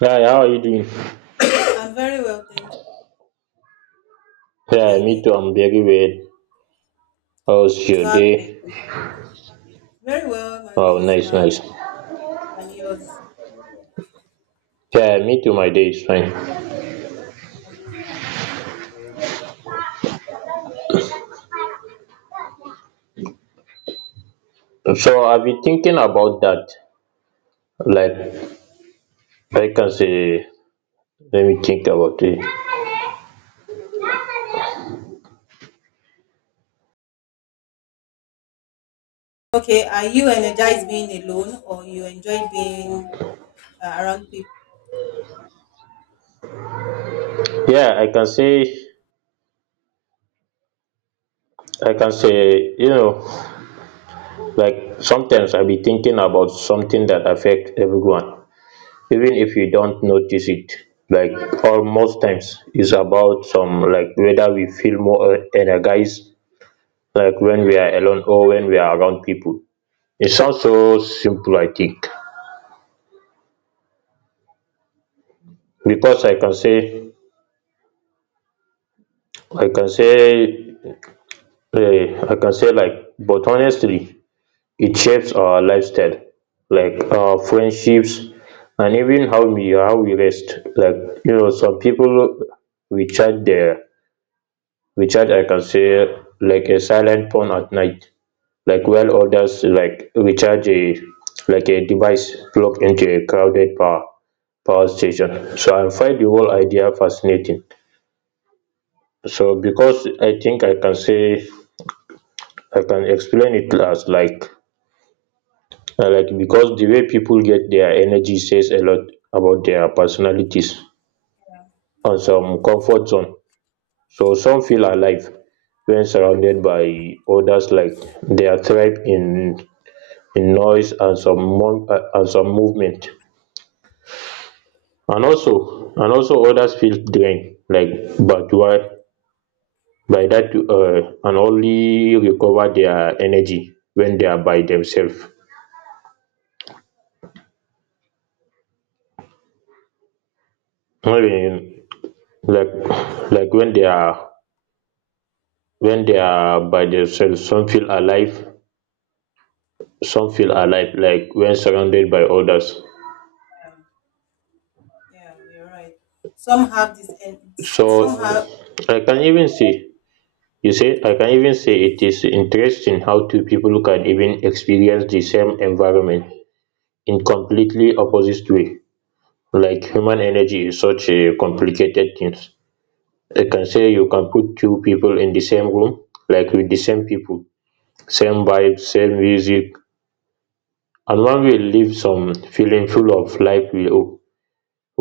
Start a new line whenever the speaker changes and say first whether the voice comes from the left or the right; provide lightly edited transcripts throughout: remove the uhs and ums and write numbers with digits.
right: Hi, how are you doing?
left: I'm very well, thank
right: Yeah,
left: you
right: me
left: again.
right: too. I'm very well. How's
left: Good to
right: your
left: have you
right: day?
left: again. Very well, my
right: Oh,
left: day is
right: nice,
left: fine
right: nice.
left: and yours.
right: Yeah, me too. My day is fine. So I've been thinking about that. Like I can say, let me think about it.
left: Okay, are you energized being alone or you enjoy being around people?
right: Yeah, I can say, you know, like sometimes I be thinking about something that affects everyone, even if you don't notice it. Like or most times, it's about some like whether we feel more energized like when we are alone or when we are around people. It sounds so simple, I think, because I can say, I can say like, but honestly, it shapes our lifestyle, like our friendships, and even how we rest. Like you know, some people we charge their we charge like a silent phone at night, like while others like recharge a like a device plugged into a crowded power station. So I find the whole idea fascinating. So because I think I can explain it as like because the way people get their energy says a lot about their personalities and some comfort zone. So some feel alive when surrounded by others like their tribe in noise and and some movement and also others feel drained like but why by that, and only recover their energy when they are by themselves. um like like when they are when they are by themselves, some feel alive like when surrounded by others.
left: Yeah, you're right. Some have this, and
right: So
left: somehow,
right: I can even say you say I can even say it is interesting how two people can even experience the same environment in completely opposite way. Like human energy is such a complicated thing. I can say you can put two people in the same room, like with the same people, same vibes, same music, and one will leave some feeling full of life,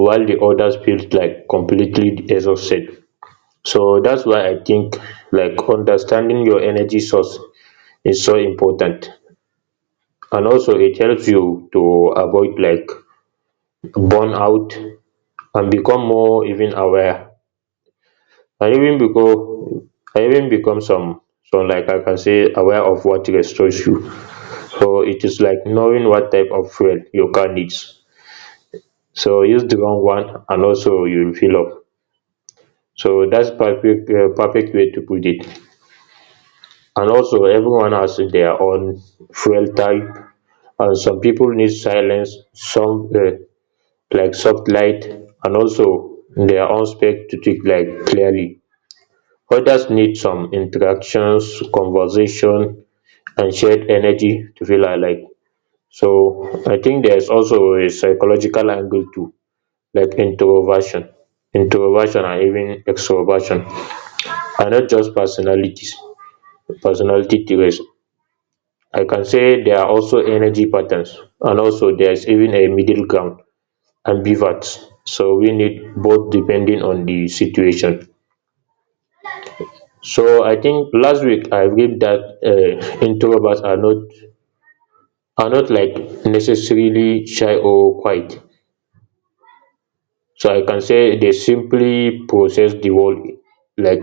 right: while the others feels like completely exhausted. So that's why I think like understanding your energy source is so important. And also it helps you to avoid like burnout and become more even aware. I even become I even become some Like I can say aware of what restores you. So it is like knowing what type of fuel your car needs, so use the wrong one and also you will fill up. So that's perfect way to put it. And also everyone has their own fuel type. And some people need silence, some like soft light, and also their own spec to think like clearly. Others need some interactions, conversation, and shared energy to feel alike. So I think there's also a psychological angle too, like introversion, and even extroversion are not just personality traits. I can say there are also energy patterns, and also there's even a middle ground, ambiverts. So we need both depending on the situation. So I think last week I read that introverts are not like necessarily shy or quiet. So I can say they simply process the world like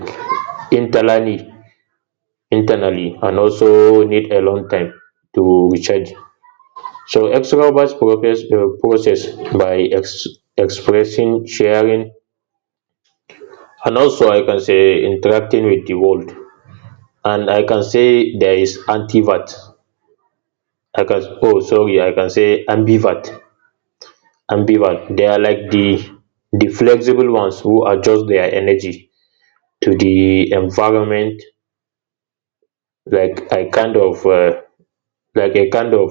right: internally, internally, and also need a long time to recharge. So extroverts process by ex- expressing, sharing, and also I can say interacting with the world. And I can say there is antivert. I can oh sorry, I can say ambivert. Ambivert. They are like the flexible ones who adjust their energy to the environment. Like I kind of like I kind of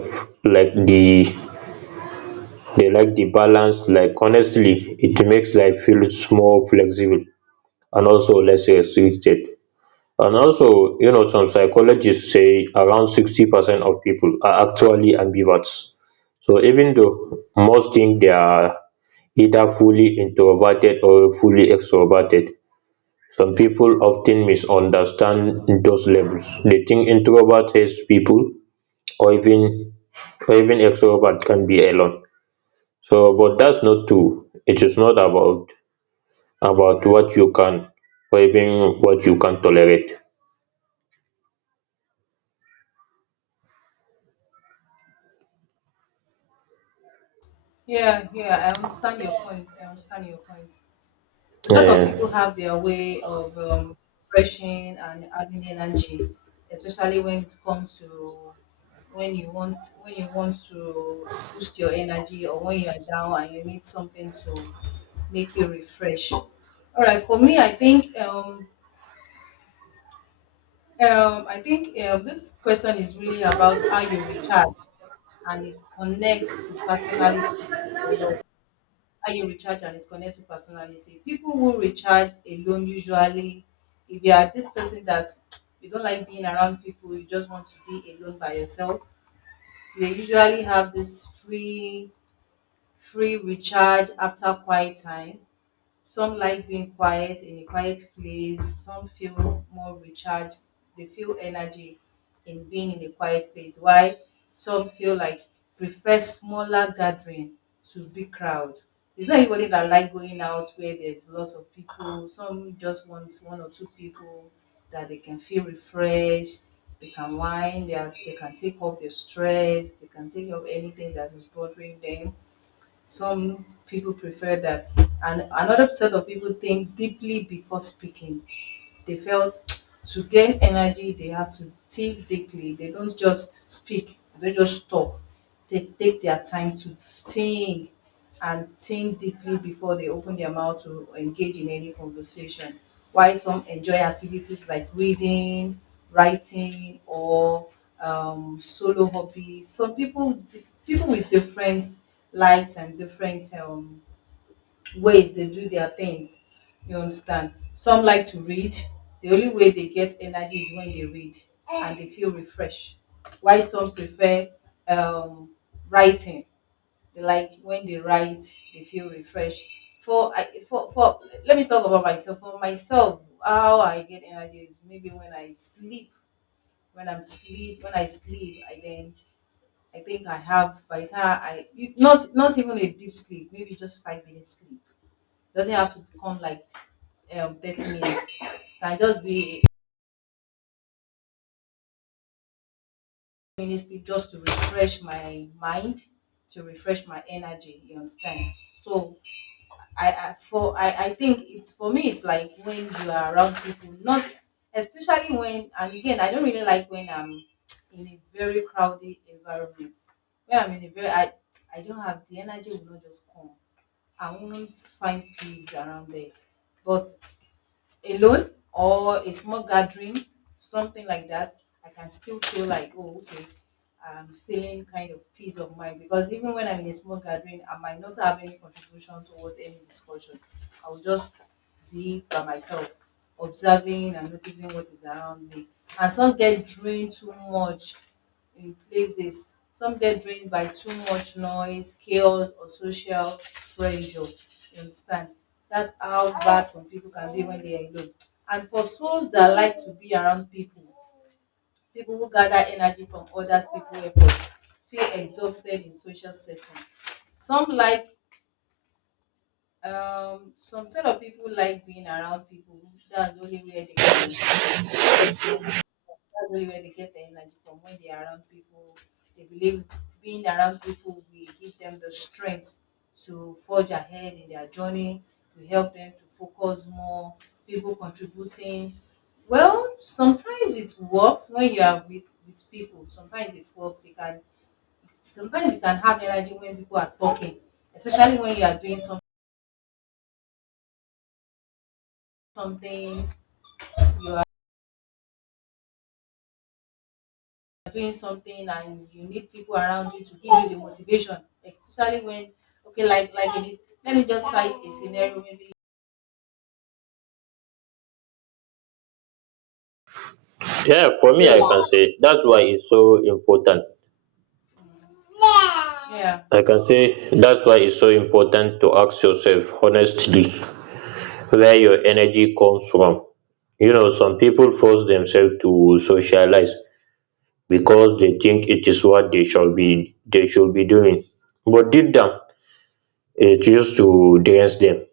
right: like the They like the balance. Like honestly, it makes life feel more flexible and also less restricted. And also, you know, some psychologists say around 60% of people are actually ambiverts. So even though most think they are either fully introverted or fully extroverted, some people often misunderstand those labels. They think introvert hates people, or even or even extrovert can be alone. So, but that's not true. It is not about what you can or even what you can tolerate.
left: yeah, yeah, I understand your point. I understand your point. A lot of
right: Yeah,
left: people have their way of refreshing and adding energy, especially when it comes to when you want to boost your energy, or when you are down and you need something to make you refresh. All right, for me, I think this question is really about how you recharge, and it connects to personality a lot. How you recharge and it's connected to personality. People who recharge alone, usually, if you are this person that you don't like being around people, you just want to be alone by yourself, they usually have this free recharge after quiet time. Some like being quiet in a quiet place. Some feel more recharged. They feel energy in being in a quiet place. Why? Some feel like prefer smaller gathering to big crowd. It's not everybody that like going out where there's lots of people. Some just want one or two people that they can feel refreshed. They can wind. They can take off their stress. They can take off anything that is bothering them. Some people prefer that. And another set of people think deeply before speaking. They felt to gain energy they have to think deeply. They don't just speak, they don't just talk. They take their time to think, and think deeply before they open their mouth to engage in any conversation. While some enjoy activities like reading, writing, or solo hobbies. Some people, people with different likes and different ways they do their things, you understand? Some like to read. The only way they get energy is when they read, and they feel refreshed. Why some prefer um writing. They like when they write, they feel refreshed. For i for for let me talk about myself. For myself, how I get energy is maybe when I sleep. When i'm sleep when I sleep, I then, I think I have, by the time I not even a deep sleep, maybe just 5 minutes sleep. Doesn't have to become like 30 minutes. Can just be a minute sleep, just to refresh my mind, to refresh my energy, you understand? So, I think it's, for me it's like when you are around people, not especially when. And again, I don't really like when I'm in a very crowded environment. When I'm in a very, I don't have the energy, will not just come. I won't find peace around there. But alone or a small gathering, something like that, I can still feel like, oh, okay, I'm feeling kind of peace of mind, because even when I'm in a small gathering, I might not have any contribution towards any discussion. I'll just be by myself, observing and noticing what is around me. And some get drained too much in places. Some get drained by too much noise, chaos, or social pressure. You understand? That's how bad some people can be when they are alone. And for souls that like to be around people, people who gather energy from others people's efforts feel exhausted in social setting. Some like some set of people like being around people. That's the only way they can. Yes, yes. That's really where they get the energy from, when they are around people. They believe being around people will give them the strength to forge ahead in their journey, will help them to focus more, people contributing. Well, sometimes it works when you are with people. Sometimes it works. You can, sometimes you can have energy when people are talking, especially when you are doing some, something, you doing something and you need people around you to give you the motivation, especially when, okay, like in it, let me just cite a scenario maybe
right: yeah. For me, I can
left: race.
right: say that's why it's so important.
left: Yeah,
right: I can say that's why it's so important to ask yourself honestly where your energy comes from. You know, some people force themselves to socialize because they think it is what they should be doing. But deep down, it used to dance them.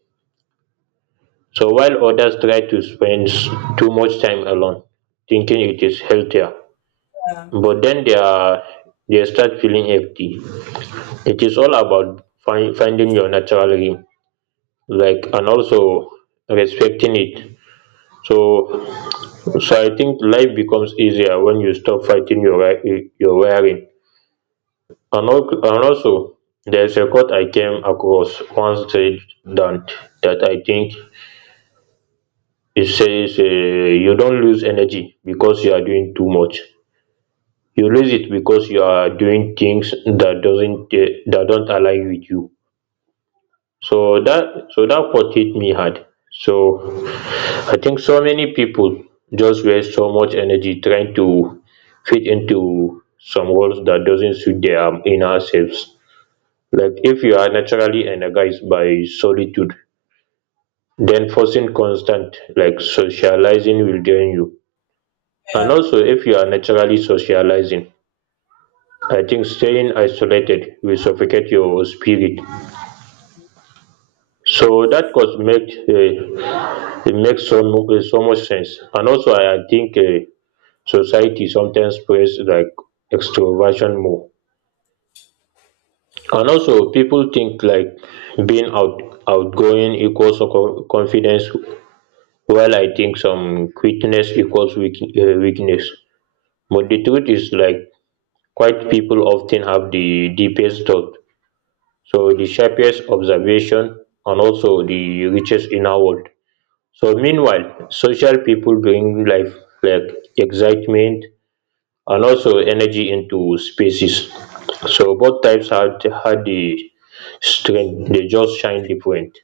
right: So while others try to too much time alone, thinking it is healthier,
left: yeah,
right: but then they start feeling empty. It is all about finding your natural rhythm, like, and also respecting it. So so I think life becomes easier when you stop fighting your wiring. And also there's a quote I came across once said that that I think it says, you don't lose energy because you are doing too much. You lose it because you are doing things that doesn't eh, that don't align with you. so that so that quote hit me hard. So I think so many people just waste so much energy trying to fit into some roles that doesn't suit their inner selves. Like if you are naturally energized by solitude, then forcing constant like socializing will drain you. And
left: yeah.
right: also if you are naturally socializing, I think staying isolated will suffocate your spirit. So that could make It makes so much sense. And also I think society sometimes plays like extroversion more. And also people think like being outgoing equals confidence, while I think some quickness equals weakness. But the truth is like quite people often have the deepest thought, so the sharpest observation, and also the richest inner world. So meanwhile, social people bring life, like excitement, and also energy into spaces. So both types had the strength. They just shine different.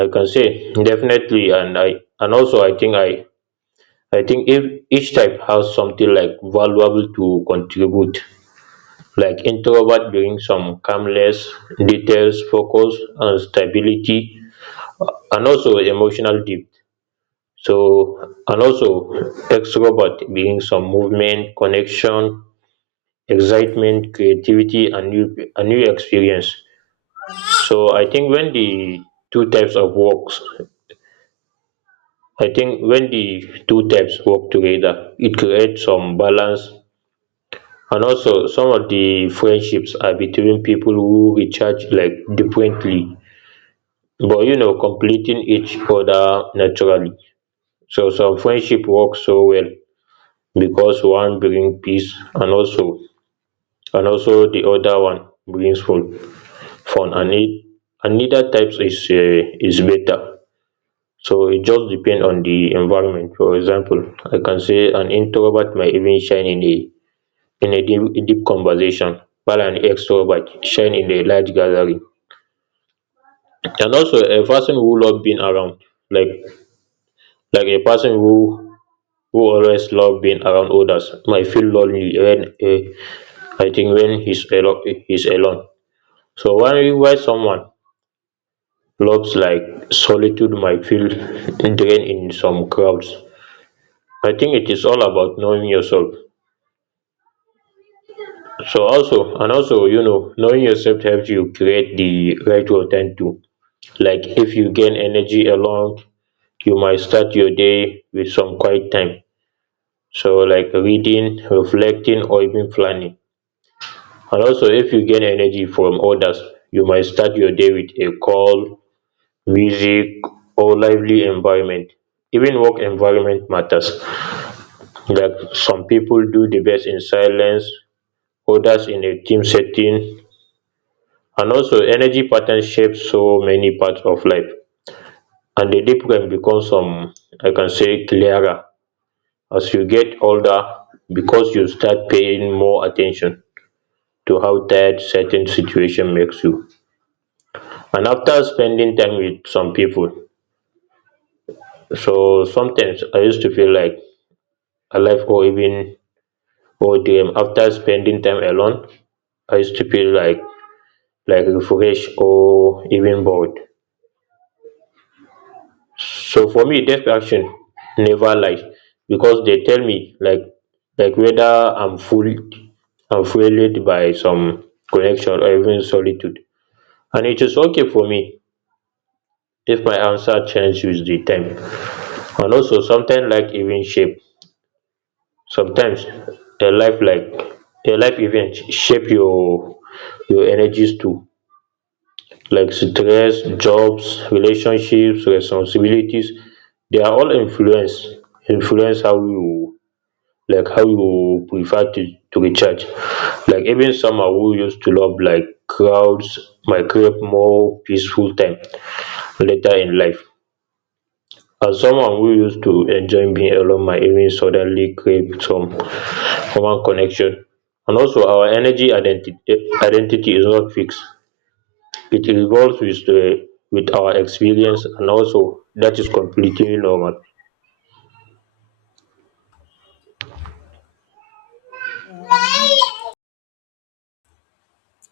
right: I can say definitely, and I and also I think if each type has something like valuable to contribute. Like introvert doing some calmness, details, focus, and stability, and also emotional depth. So and also extrovert being some movement, connection, excitement, creativity, and new a new experience. So two types of works, I think when the two types work together, it creates some balance. And also some of the friendships are between people who recharge like differently, but you know, completing each other naturally. So some friendship work so well because one bring peace, and also the other one brings fun. fun and it and neither types is better. So it just depends on the environment. For example, I can say an introvert might even shine in a deep conversation, while an extrovert shine in a large gathering. And also like a person who always love being around others might feel lonely when eh, I think when he's alone. So why someone loves like solitude might feel drained in some crowds. I think it is all about knowing yourself. So also and also you know, knowing yourself helps you create the right routine too. Like if you gain energy alone, you might start your day with some quiet time. So like reading, reflecting, or even planning. And also, if you gain energy from others, you might start your day with a call, music, or lively environment. Even work environment matters. Like some people do the best in silence, others in a team setting. And also, energy patterns shape so many parts of life. And the difference becomes I can say, clearer as you get older, because you start paying more attention to how tired certain situation makes you. And after spending time with some people, so sometimes I used to feel like alive, or even or dream. After spending time alone, I used to feel like refreshed or even bored. So for me, death action never lies, because they tell me like whether I'm fueled by some connection or even solitude. And it is okay for me if my answer changes with the time. And also sometimes like even shape sometimes a life like a life event shape your energies too, like stress, jobs, relationships, responsibilities. They are all influence how you, like how you prefer to recharge. Like even summer who used to love like crowds might crave more peaceful time later in life. As someone who used to enjoy being alone, my evening suddenly crave some human connection. And also our energy identity is not fixed. It evolves with the with our experience, and also that is completely normal.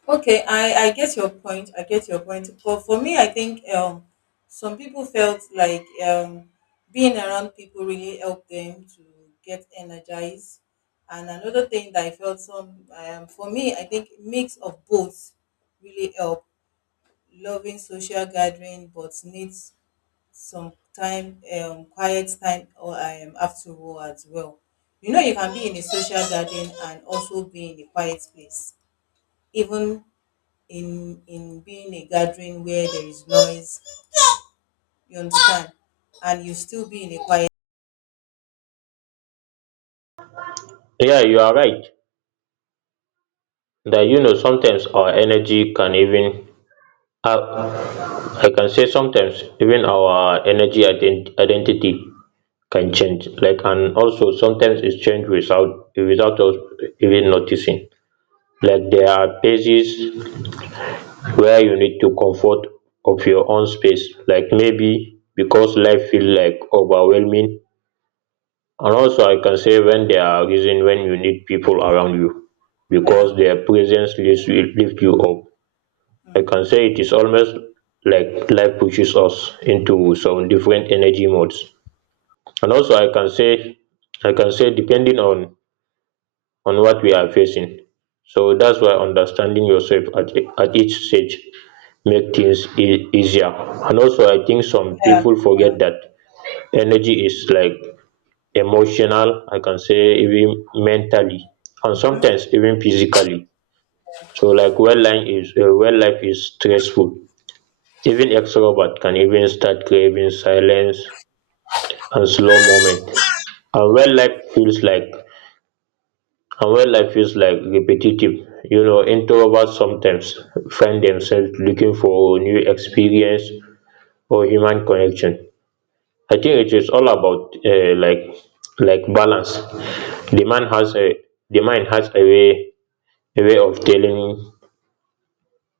left: Okay, I get your point. I get your point. For me, I think some people felt like being around people really helped them to get energized. And another thing that I felt some for me, I think mix of both really helped. Loving social gathering but need some time, quiet time, or after work as well. You know, you can be in a social gathering and also be in a quiet place. Even in being a gathering where there is noise, you understand, and you still be in a quiet.
right: Yeah, you are right, that you know sometimes our energy can even, uh, I can say sometimes even our energy identity can change like. And also sometimes it's changed without us even noticing. Like there are places where you need to comfort of your own space, like maybe because life feels like overwhelming. And also I can say when there are reason when you need people around you,
left: Yeah.
right: because their presence lifts you up. I can
left: Mhm.
right: say it is almost like life pushes us into some different energy modes. And also I can say depending on what we are facing. So that's why understanding yourself at each stage make things easier. And also I think some
left: Yeah,
right: people forget
left: yeah.
right: that energy is like emotional, I can say even mentally, and sometimes even physically. So like when life is stressful, even extrovert can even start craving silence and slow moment. And when life feels like and when life feels like repetitive, you know introverts sometimes find themselves looking for new experience or human connection. I think it is all about like balance. The man has a the mind has a way, a way of telling,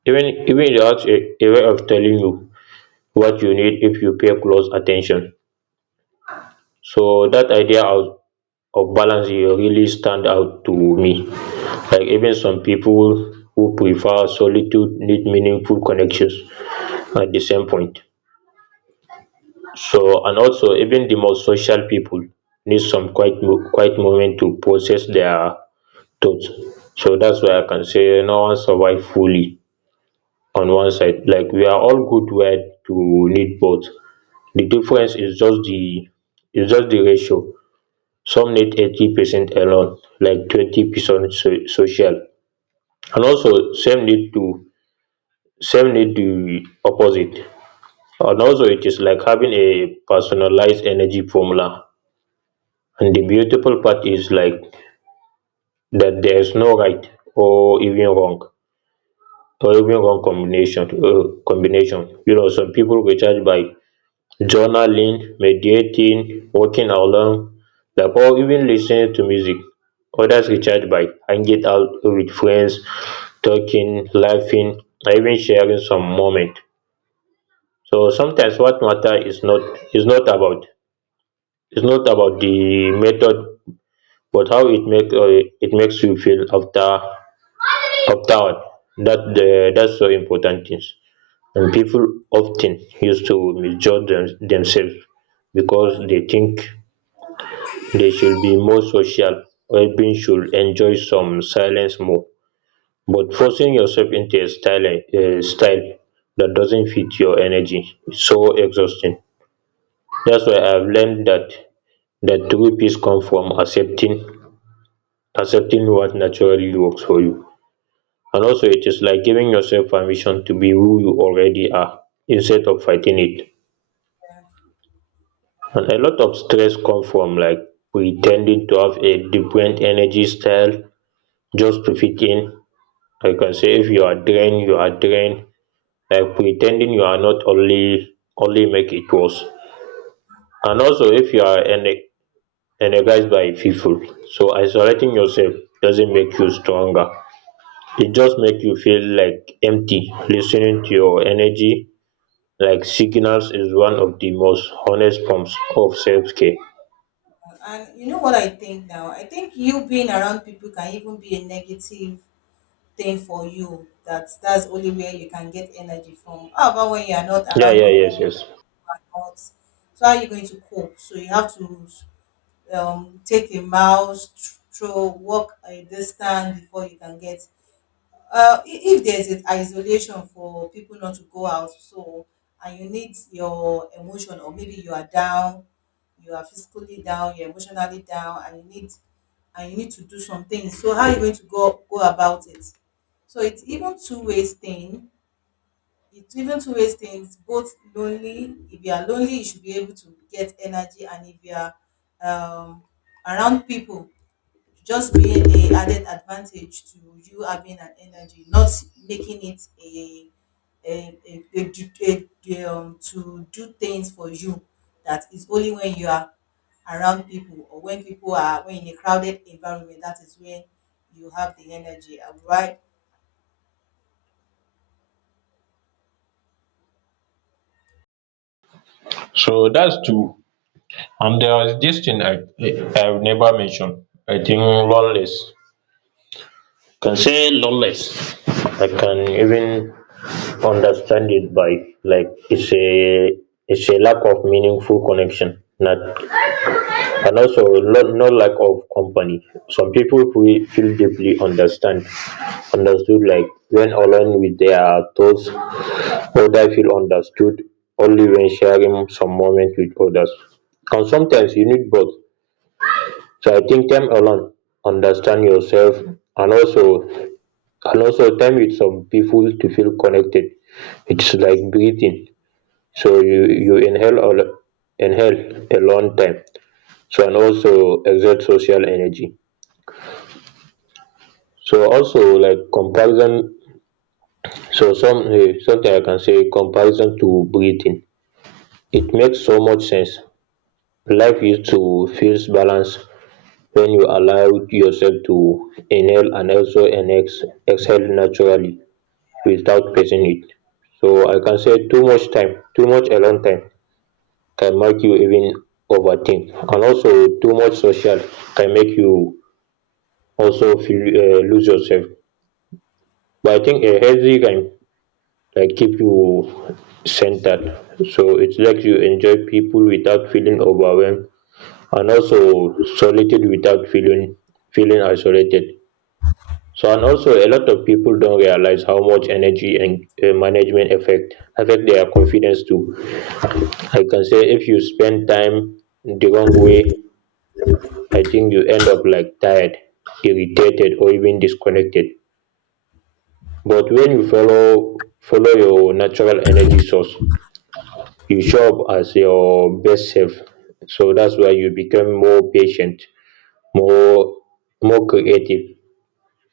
right: even it has a way of telling you what you need if you pay close attention. So that idea of balance dey really stand out to me. Like even some people who prefer solitude need meaningful connections at the same point. So and also even the most social people need some quiet moment to process their thoughts. So that's why I can say no one survive fully on one side. Like we are all good wired to need both. The difference is just the ratio. Some need 80% alone, like 20% social. And also some need the opposite. And also it is like having a personalized energy formula. And the beautiful part is like that there is no right or even wrong combination, combination. You know some people recharge by journaling, meditating, walking alone, like or even listening to music. Others recharge by hanging out with friends, talking, laughing, or even sharing some moment. So sometimes what matter is not about the method, but how it make it makes you feel afterward. That the that's so important things. And people often used to misjudge themselves, because they think they should be more social, everyone should enjoy some silence more. But forcing yourself into a style that doesn't fit your energy is so exhausting. That's why I've learned that true peace comes from accepting what naturally works for you. And also it is like giving yourself permission to be who you already are, instead of fighting it. And a lot of stress comes from like pretending to have a different energy style just to fit in. Because if you are drained, you are drained. Like pretending you are not only make it worse. And also, if you are energized by people, so isolating yourself doesn't make you stronger. It just make you feel like empty. Listening to your energy, like signals, is one of the most honest forms of self care.
left: And you know what, I think now I think you being around people can even be a negative thing for you, that that's only where you can get energy from. How about when you are not
right: Yeah,
left: around people, who
right: yes.
left: are not? So how are you going to cope? So you have to take a mouse, throw, walk a distance before you can get if there's an isolation for people not to go out, so, and you need your emotion, or maybe you are down, you are physically down, you're emotionally down, and you need, and you need to do some things, so how are you going to go go about it? So it's even two ways thing. It's even two ways thing. It's both lonely. If you are lonely you should be able to get energy, and if you are um, around people, just being a added advantage to you having an energy, not making it a a, a, a, do- to do things for you, that is only when you are around people or when people are, when in a crowded environment, that is when you have the energy. All right.
right: So that's two. And there is this thing I've never mentioned. I think loneliness. Can say lawless. I can even understand it by like it's a lack of meaningful connection. Not and also not, No lack of company. Some people who feel deeply understand understood like when alone with their thoughts, others feel understood only when sharing some moment with others. And sometimes you need both. So I think time alone, understand yourself, and also and also time with some people to feel connected, it's like
left: Mm,
right: breathing. So you inhale a long time, so and also exert social energy. So also like comparison, so something I can say comparison to breathing, it makes so much sense. Life used to feels balanced when you allow yourself to inhale and also exhale naturally, without facing it. So I can say too much alone time can make you even overthink, and also too much social can make you also feel lose yourself. But I think a healthy kind like keep you centered. So it's like you enjoy people without feeling overwhelmed, and also solitude without feeling isolated. So and also a lot of people don't realize how much energy and management affect their confidence too. I can say if you spend time the wrong way, I think you end up like tired, irritated or even disconnected. But when you follow your natural energy source, you show up as your best self. So that's why you become more patient, more more creative,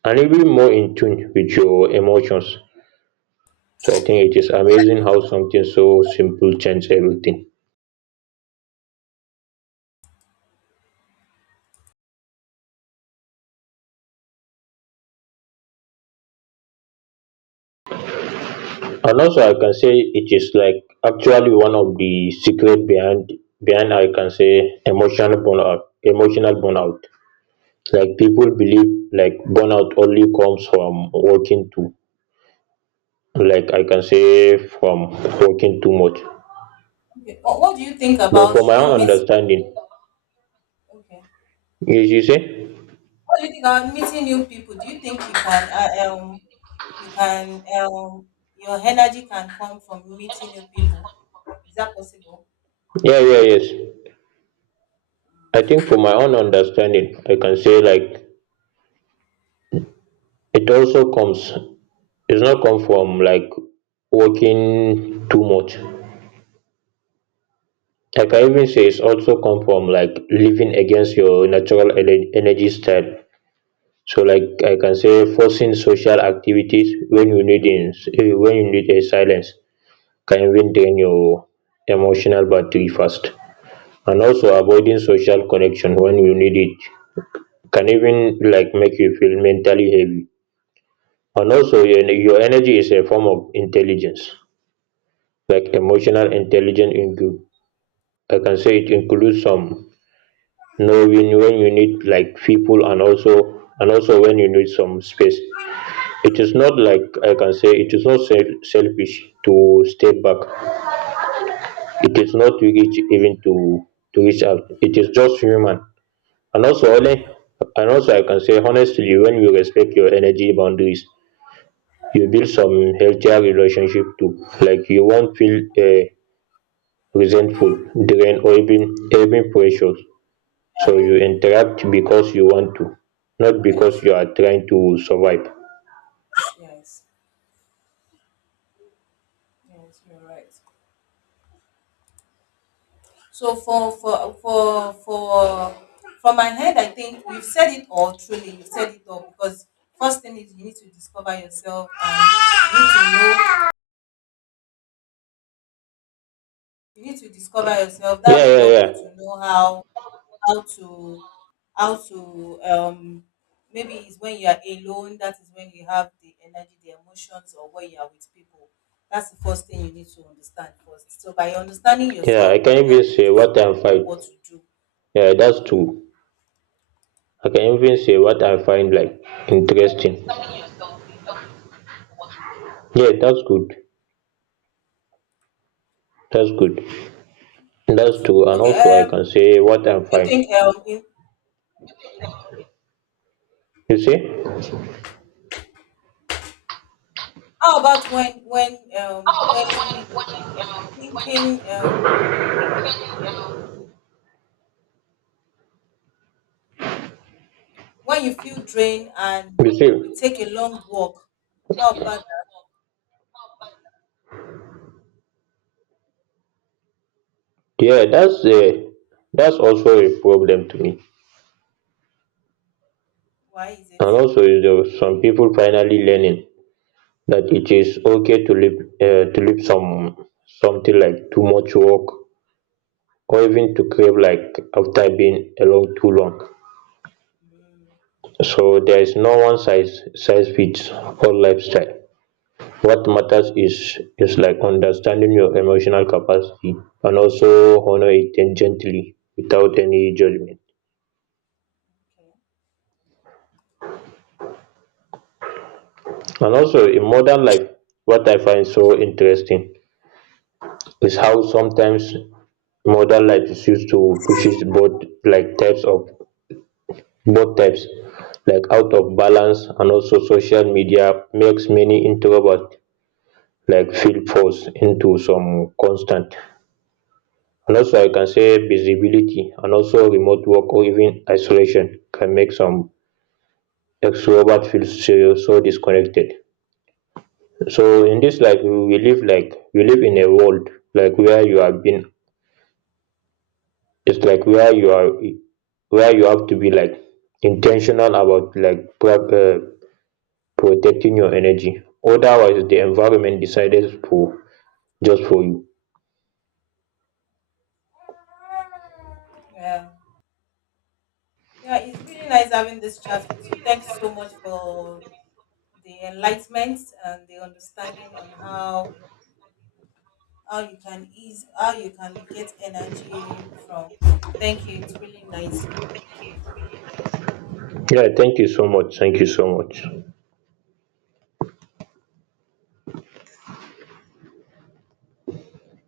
right: and even more in tune with your emotions. So I think it is amazing how something so simple changes everything. And also I can say it is like actually one of the secret behind I can say emotional burnout. Like people believe like burnout only comes from working too, like I can say from working too much.
left: okay. What do you think
right: But for
left: about
right: my
left: you
right: own
left: meeting,
right: understanding,
left: okay,
right: you say,
left: what do you think about meeting new people? Do you think you can your energy can come from meeting new people? Is that possible?
right: yeah, yeah, yes. I think for my own understanding I can say like it also comes, it's not come from like working too much. Like I even say it's also come from like living against your natural energy style. So like I can say forcing social activities when you when you need a silence can even drain your emotional battery fast. And also avoiding social connection when you need it can even like make you feel mentally heavy. And also your energy is a form of intelligence, like emotional intelligence. Into I can say it includes some know when you need like people, and also when you need some space. It is not like, I can say it is not selfish to step back, it is not rich even to reach out, it is just human. And also I can say honestly when you respect your energy boundaries, you build some healthier relationship too. Like you won't feel resentful, drained or even pressured. So you
left: Um,
right: interact because you want to, not
left: Yes,
right: because you are trying to survive.
left: yes, yes, you're right. So for from my head, I think you've said it all. Truly, you've said it all because first thing is you need to discover yourself, and you need to know, you need to discover yourself. That
right: Yeah,
left: will help you to know how to, how to maybe it's when you are alone that is when you have the energy, the emotions, or when you are with people. That's the first thing you need to understand first. So by understanding
right: yeah,
left: yourself
right: I can
left: will
right: even
left: help you
right: say
left: to
right: what I
left: know
right: find,
left: what to do.
right: yeah, that's true. I can even say what I find like interesting. Yeah, that's good, that's good, that's true. And
left: Okay,
right: also I can say
left: do
right: what I
left: you
right: find.
left: think
right: You see.
left: how about when thinking when you feel drained and
right: You see.
left: you take a long walk, how about that?
right: Yeah, that's also a problem to me.
left: Why is it?
right: And also is there some people finally learning that it is okay to leave some something like too much work, or even to crave like after being alone too long. So there is no one size fits all lifestyle. What matters is like understanding your emotional capacity, and also honor it and gently without any judgment.
left: Okay,
right: And also in modern life, what I find so interesting is how sometimes modern life is used to pushes both like types of both types like out of balance. And also social media makes many introverts like feel forced into some constant, and also I can say visibility. And also remote work or even isolation can make some extrovert feel so, so disconnected. So in this like we live like we live in a world like where you have been, it's like where you are, where you have to be like intentional about like protecting your energy, otherwise the environment decides for, just for you.
left: yeah. Yeah, it's really nice having this chat with you. Thanks so much for the enlightenment and the understanding on how you can ease, how you can get energy from. Thank you. It's really nice.
right: Yeah, thank you so much, thank you so much.